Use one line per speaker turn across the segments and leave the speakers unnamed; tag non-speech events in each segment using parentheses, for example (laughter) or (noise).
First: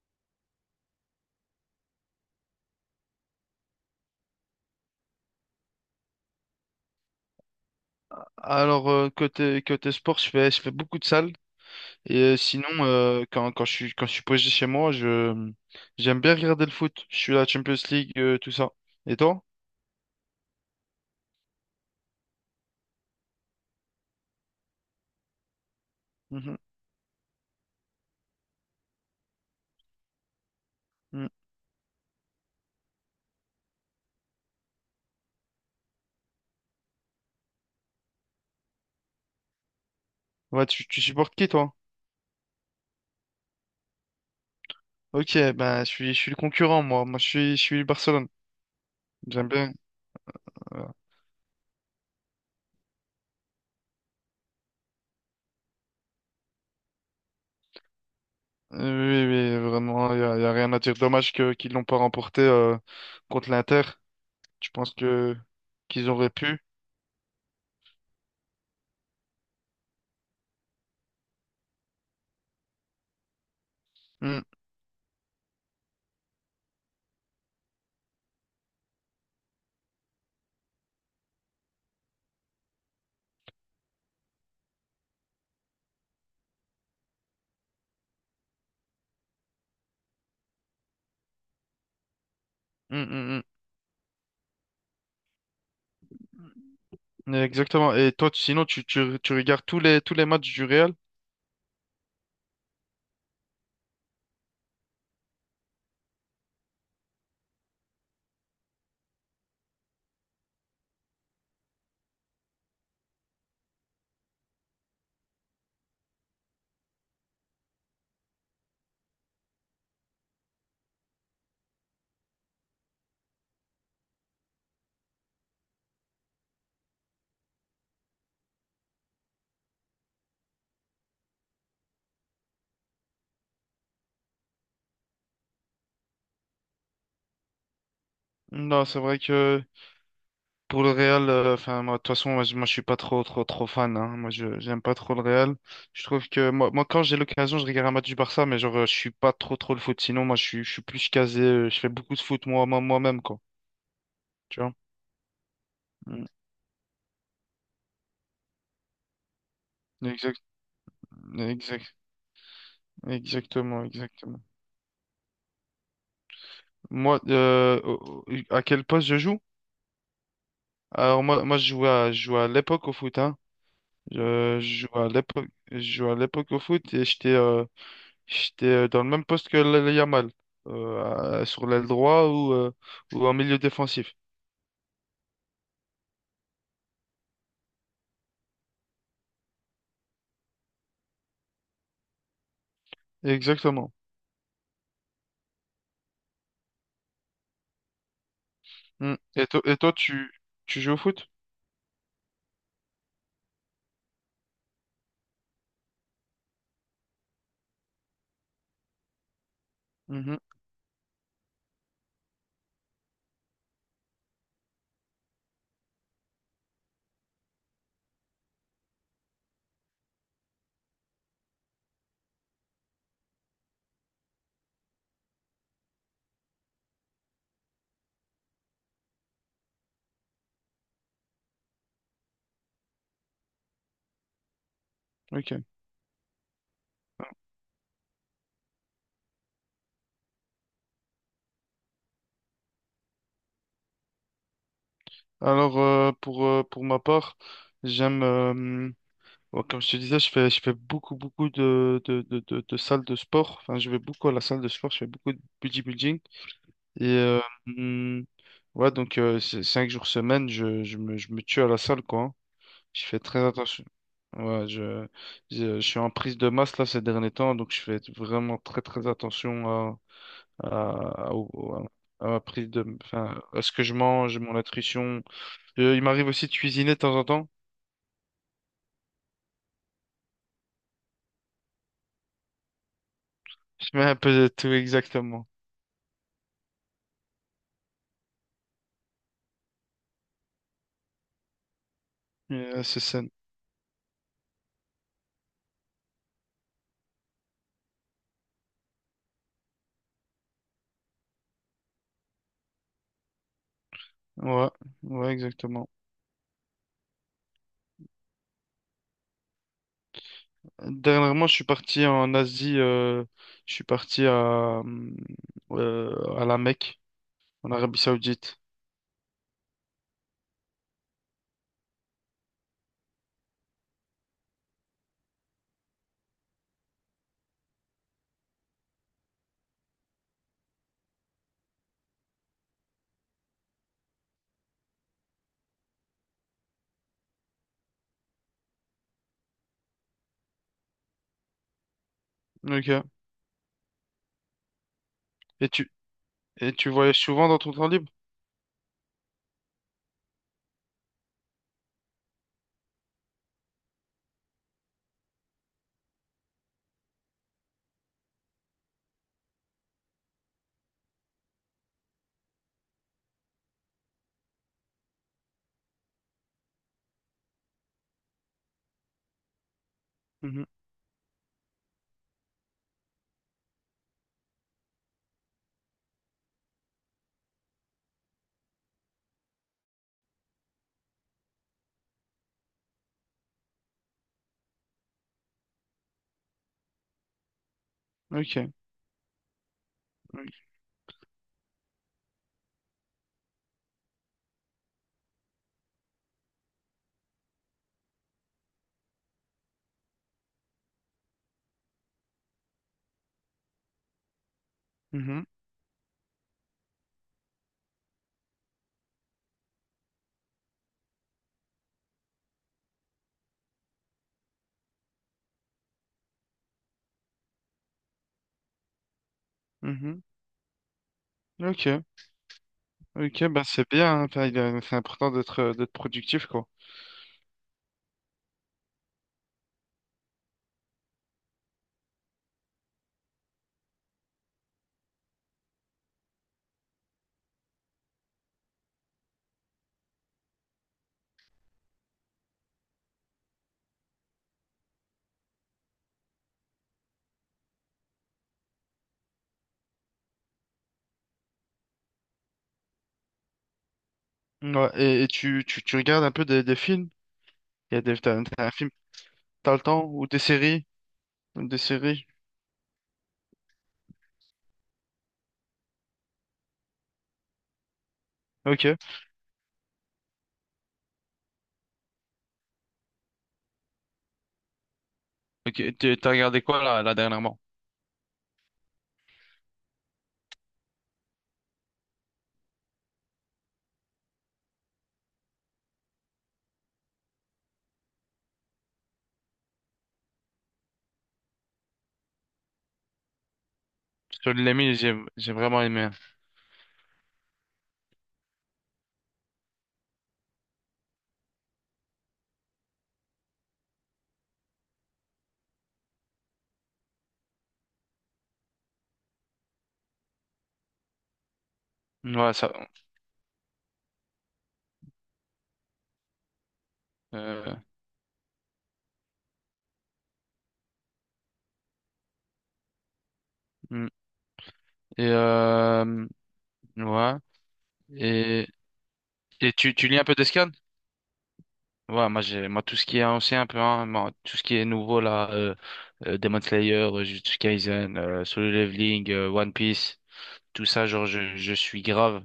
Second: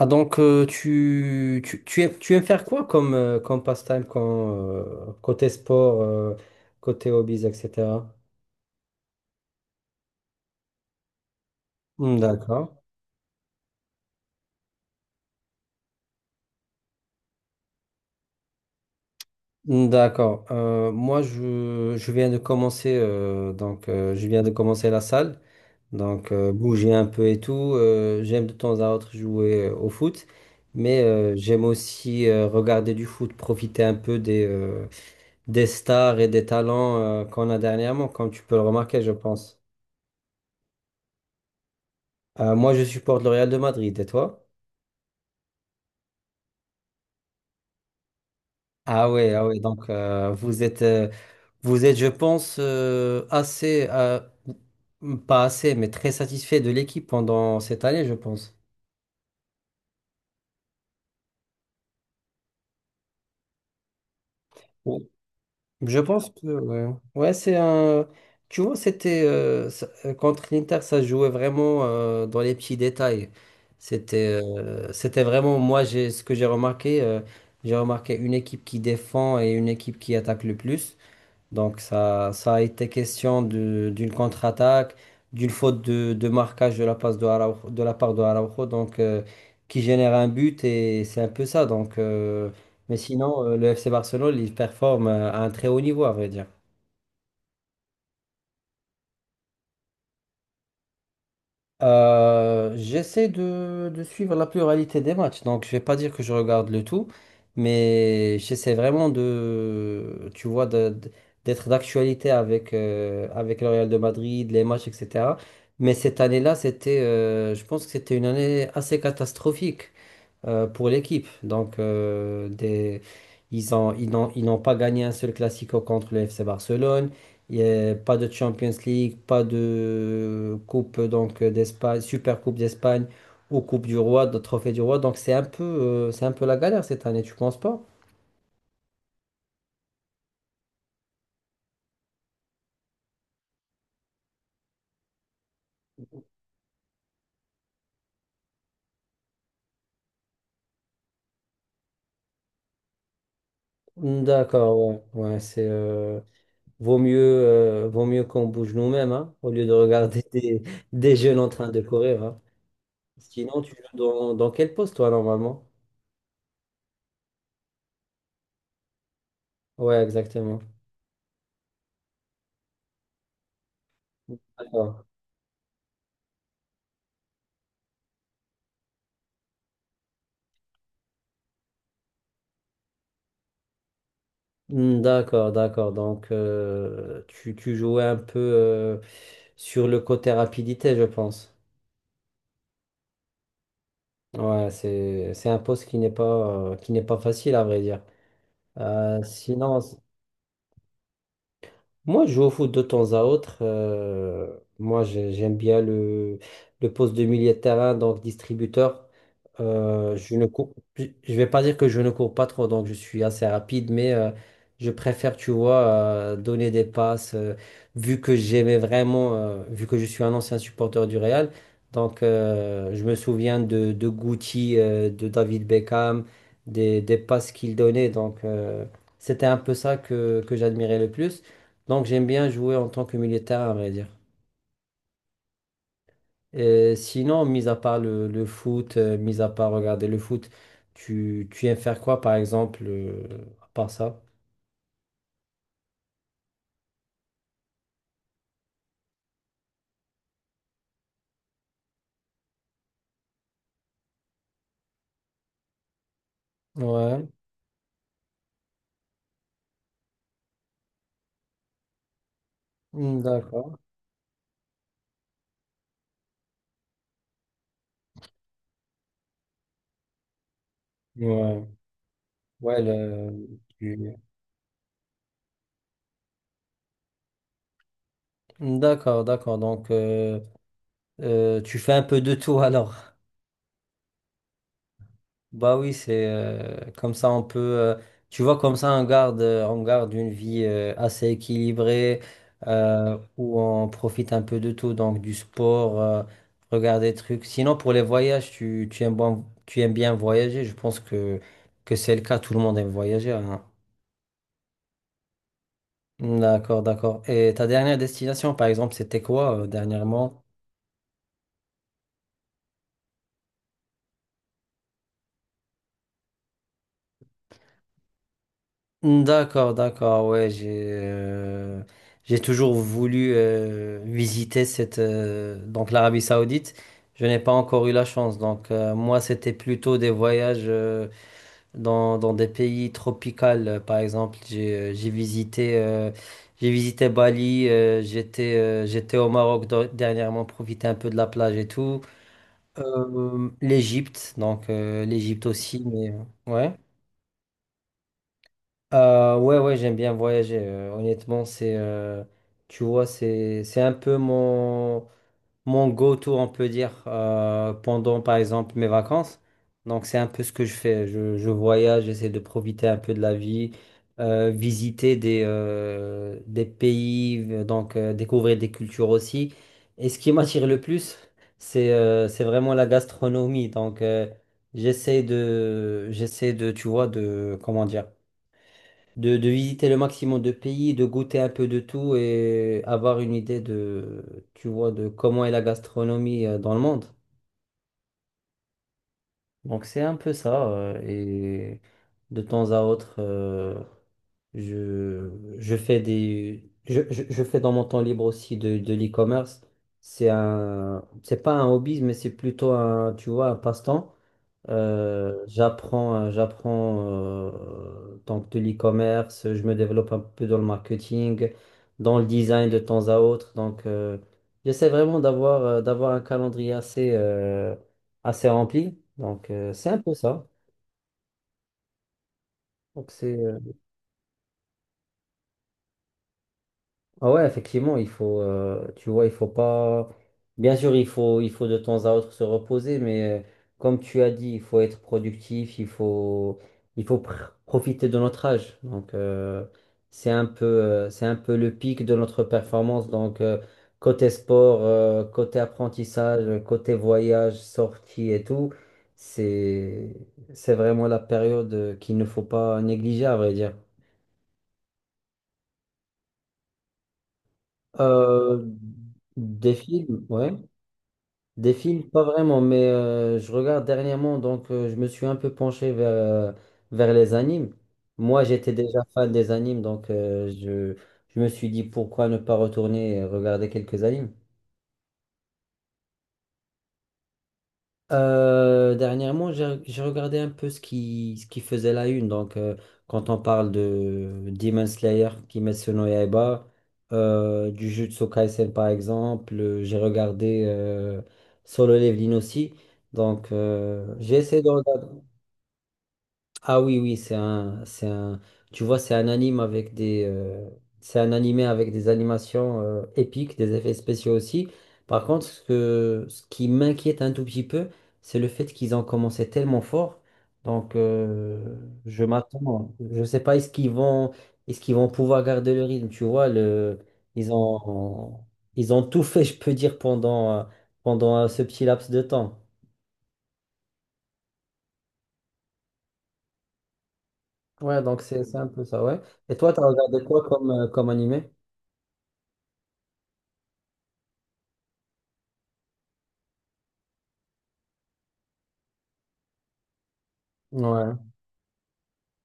Tu aimes faire quoi comme, comme passe-temps quand, côté sport, côté hobbies, etc.
Côté sport, je fais beaucoup de salles et
Hmm,
sinon
d'accord.
quand je suis posé chez moi, je j'aime bien regarder le foot. Je suis la Champions League, tout ça. Et toi?
Hmm, d'accord. Moi, je viens de commencer je viens de commencer la salle.
Mhm.
Bouger un peu et tout. J'aime de temps à autre jouer au foot. Mais
Mhm.
j'aime aussi regarder du foot, profiter un peu des stars et des talents qu'on a dernièrement, comme tu peux le remarquer, je pense.
Ouais, tu supportes qui toi?
Moi, je supporte le Real de Madrid, et toi?
OK, ben je suis le concurrent moi. Moi je suis Barcelone.
Ah ouais, ah
J'aime
ouais,
bien. Euh,
vous êtes, je pense, assez, pas assez, mais très satisfait de l'équipe pendant cette année, je pense.
Oui, oui, oui, vraiment, y a rien à dire. Dommage que qu'ils l'ont pas remporté contre l'Inter. Je pense
Oui.
que
Je
qu'ils auraient
pense que,
pu.
ouais, ouais, c'est un, tu vois, contre l'Inter, ça se jouait vraiment dans les petits détails. C'était,
Mm,
c'était vraiment, moi, ce que j'ai remarqué une équipe qui défend et une équipe qui attaque le plus. Donc ça a été question d'une contre-attaque, d'une faute de marquage de la passe de de la part de Araujo, qui génère un but et c'est un peu ça. Donc, euh, mais
mm, mm, mm.
sinon, euh, le FC Barcelone, il performe à un très haut niveau, à vrai dire.
Exactement. Et toi, tu regardes tous les matchs du Real?
J'essaie de suivre la pluralité des matchs, donc je vais pas dire que je regarde le tout, mais j'essaie vraiment de, tu vois, d'être d'actualité avec, avec le Real de Madrid, les matchs, etc. Mais cette année-là, c'était, je pense que c'était une année assez catastrophique pour l'équipe. Donc, ils n'ont pas gagné un seul Classico contre le FC Barcelone. Il y a pas de Champions League, pas de Coupe donc d'Espagne, Super Coupe d'Espagne ou Coupe du Roi, de Trophée du Roi. Donc, c'est un peu la galère cette année, tu penses pas?
Non, c'est vrai que pour le Real, enfin, moi, de toute façon, moi, je suis pas trop, trop, trop fan, hein. Moi, j'aime pas trop le Real. Je trouve que moi quand j'ai l'occasion, je regarde un match du Barça, mais genre, je suis pas trop, trop le foot. Sinon, moi, je suis plus casé. Je fais beaucoup de foot moi, moi-même, quoi. Tu vois?
D'accord, ouais, ouais, c'est
Mm.
vaut mieux qu'on bouge nous-mêmes hein, au lieu de regarder (laughs)
Exact,
des jeunes en train de
exact,
courir. Hein. Sinon, tu
exactement,
joues dans,
exactement.
dans quel poste toi normalement?
Moi, à quel poste je joue?
Ouais, exactement.
Alors moi, je jouais à l'époque au foot, hein.
D'accord,
Je jouais à l'époque au foot et j'étais j'étais dans le même poste que le Yamal, sur l'aile droit ou en milieu défensif.
hmm, d'accord. D'accord. Donc, tu, tu jouais un peu sur le côté rapidité, je pense.
Exactement.
Ouais, c'est un poste qui n'est pas facile, à vrai dire.
Mm.
Euh,
Et, et
sinon,
toi, tu joues au foot?
Moi, je joue au foot de temps à autre. Moi, j'aime bien le poste de milieu de terrain, donc distributeur. Je
Mhm.
ne cours, Je vais pas dire que je ne cours pas trop, donc je suis assez rapide, mais je préfère, tu vois, donner des passes. Vu que je suis un ancien supporter du Real, je me souviens de Guti, de David Beckham, des passes qu'il donnait. C'était un peu ça que j'admirais le plus. Donc j'aime bien jouer en tant que militaire, à vrai dire.
Ok.
Et sinon, mis à part le foot, mis à part regarder le foot, tu aimes faire quoi, par exemple, à part ça?
Alors, pour ma part, j'aime, bon, comme je te disais, je fais beaucoup, de salles de sport. Enfin, je vais beaucoup à la salle de sport, je fais beaucoup de bodybuilding. Et
Ouais,
hum, ouais, donc cinq jours semaine, je me tue à la salle, quoi, hein. Je fais
hmm,
très
d'accord.
attention. Ouais, je suis en prise de masse là ces derniers temps, donc je fais vraiment très très attention à, à, à-
Ouais,
au- à ma prise
ouais,
de, enfin, à ce que je mange, mon nutrition. Il m'arrive aussi de cuisiner de temps en temps.
d'accord, d'accord. Donc, tu fais un peu de tout alors.
(laughs) Je mets un peu de tout exactement.
Bah oui, c'est comme ça on peut, tu vois, comme ça on garde une vie assez équilibrée
C'est sain.
où on profite un peu de tout, donc du sport, regarder des trucs. Sinon pour les voyages, tu aimes, tu aimes bien voyager, je pense que c'est le cas, tout le monde aime voyager. Hein.
Ouais, ouais, exactement.
D'accord, d'accord. Et ta dernière destination, par exemple, c'était quoi dernièrement?
Dernièrement, je suis parti en Asie, je suis parti à la Mecque, en Arabie Saoudite.
D'accord, d'accord, ouais, j'ai toujours voulu visiter cette donc l'Arabie Saoudite. Je n'ai pas encore eu la chance. Donc, moi, c'était plutôt des voyages dans, dans des pays tropicaux. Par exemple, j'ai visité Bali. J'étais au Maroc dernièrement, profiter un peu de la plage et tout.
Ok.
L'Égypte, l'Égypte
Et
aussi,
tu,
mais ouais.
et tu voyages souvent dans ton temps libre?
Ouais, ouais, j'aime bien voyager. Honnêtement, c'est, tu vois, c'est un peu mon, mon go-to, on peut dire, pendant, par exemple, mes vacances. Donc, c'est un peu ce que je fais. Je voyage, j'essaie de profiter un peu de la vie, visiter des pays, découvrir des cultures aussi. Et ce qui
Mhm.
m'attire le plus, c'est vraiment la gastronomie. Donc, tu vois, de, comment dire de visiter le maximum de pays, de goûter un peu de tout et avoir une idée de, tu vois, de comment est la gastronomie dans le monde.
Ok.
Donc c'est un peu ça. Et de temps à autre, je, je fais des, je fais dans mon temps libre aussi de l'e-commerce. C'est pas un hobby, mais c'est plutôt un, tu vois, un passe-temps.
Mhm.
J'apprends donc de l'e-commerce, je me développe un peu dans le marketing, dans le design de temps à autre. Donc, j'essaie vraiment d'avoir d'avoir un calendrier assez assez rempli. Donc, c'est un peu
Mhm.
ça.
Ok.
Donc, c'est
Ok, bah c'est bien, hein. Enfin, c'est important d'être d'être productif, quoi.
ah ouais, effectivement, il faut, tu vois, il faut pas. Bien sûr, il faut de temps à autre se reposer, mais comme tu as dit, il faut être productif, il faut, il profiter de notre âge. Donc, c'est un peu le pic de notre performance. Donc, côté sport, côté apprentissage, côté voyage, sortie et tout, c'est, c'est vraiment la période qu'il ne faut pas négliger, à vrai dire.
Ouais. Et, tu regardes un peu des films? Il y a des, t'as,
Euh,
t'as un film,
des
t'as le temps,
films,
ou des
ouais.
séries?
Des
Des
films, pas
séries.
vraiment, mais je regarde dernièrement, je me suis un peu penché vers, vers les animes. Moi, j'étais
Ok.
déjà fan des animes, je me suis dit pourquoi ne pas retourner et regarder quelques animes.
Ok, t'as regardé quoi là dernièrement?
Dernièrement, j'ai regardé un peu ce qui faisait la une, quand on parle de Demon Slayer, Kimetsu no Yaiba, du Jujutsu Kaisen par exemple, j'ai regardé Solo Leveling aussi. Donc, j'ai
Sur
essayé de
l'ami,
regarder.
j'ai vraiment aimé.
Ah oui, oui, tu vois, c'est un animé avec des animations épiques, des effets spéciaux aussi. Par contre, ce que, ce qui m'inquiète un tout petit peu, c'est le fait qu'ils ont commencé tellement fort. Donc, je
Ouais, ça.
m'attends, je sais pas, est-ce qu'ils vont pouvoir garder le rythme, tu vois, le, ils
euh,
ont, ils ont tout fait, je peux dire, pendant, ce petit laps de temps.
Mm. Et euh, ouais.
Ouais, donc c'est un
Et,
peu ça, ouais. Et toi, t'as
tu lis
regardé
un peu
quoi
des
comme,
scans.
comme animé?
Ouais, moi tout ce qui est ancien un peu hein, moi, tout ce qui est nouveau là Demon Slayer, Jujutsu Kaisen, Solo Leveling, One Piece, tout ça
Ouais,
genre je suis grave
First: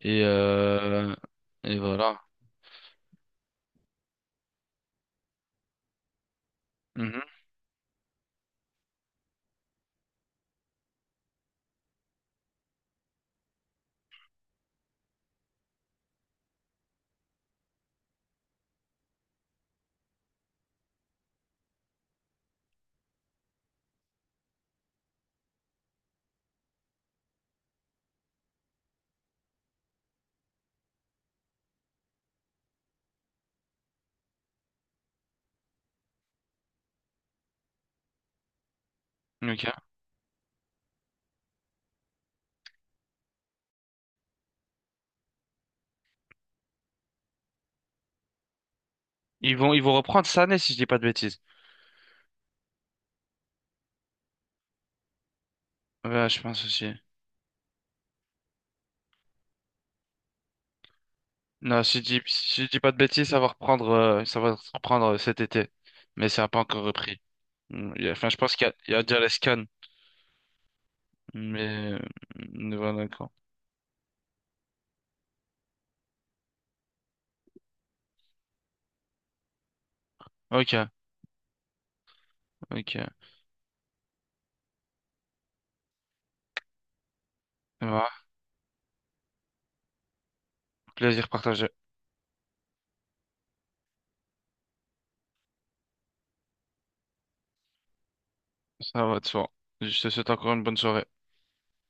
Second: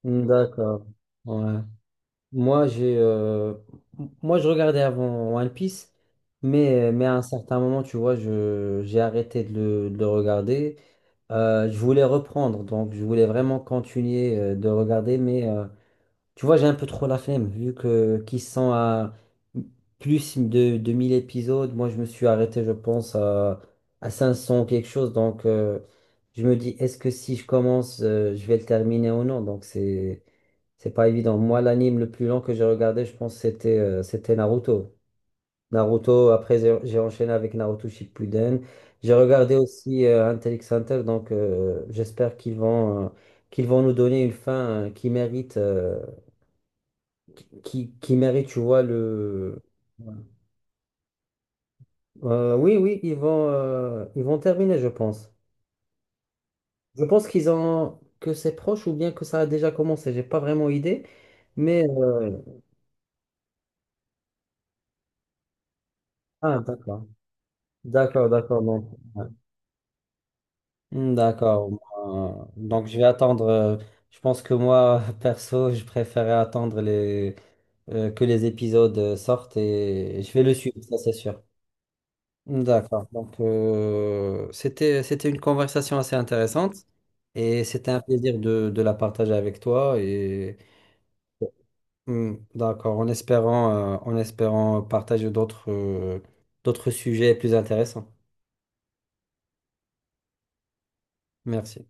et
hmm, d'accord.
euh,
Ouais.
et voilà.
Moi, j'ai, euh, Moi, je regardais avant One Piece, mais à un
Mhm.
certain moment, tu vois, je, j'ai arrêté de le regarder. Je voulais reprendre, donc je voulais vraiment continuer de regarder, mais tu vois, j'ai un peu trop la flemme, vu que qu'ils sont à plus de 1000 épisodes. Moi, je me suis arrêté, je pense, à 500 ou quelque chose, je me dis, est-ce que si je commence, je vais le terminer ou non? Donc, c'est. C'est pas évident. Moi, l'anime le plus long que j'ai regardé, je pense, c'était Naruto. Naruto, après, j'ai enchaîné avec Naruto Shippuden. J'ai regardé
Ok.
aussi Hunter x Hunter, j'espère qu'ils vont nous donner une fin qui, qui mérite, tu vois,
Ils vont reprendre cette année si je dis pas de bêtises.
oui, oui, ils vont terminer, je pense.
Ouais, je pense aussi.
Je pense qu'ils ont que c'est proche ou bien que ça a déjà commencé. J'ai pas vraiment idée,
Non,
mais
si je dis pas de bêtises, ça va reprendre cet été. Mais ça n'a
ah,
pas encore
d'accord,
repris. Mm,
d'accord,
enfin, je pense
d'accord. Donc,
il y a déjà
ouais.
les scans.
Hmm, d'accord.
Mais,
Donc,
ouais,
je vais
d'accord.
attendre. Je pense que moi, (laughs) perso, je préférais attendre les, que les épisodes sortent et je vais le
Ok,
suivre, ça c'est sûr. Hmm, d'accord.
ok.
C'était une conversation assez intéressante et c'était un
Ouais,
plaisir de la partager avec toi. Et
plaisir partagé.
hmm, d'accord, en espérant partager d'autres, d'autres sujets plus intéressants.
Ça va de soi. Je te souhaite encore une bonne soirée.
Merci.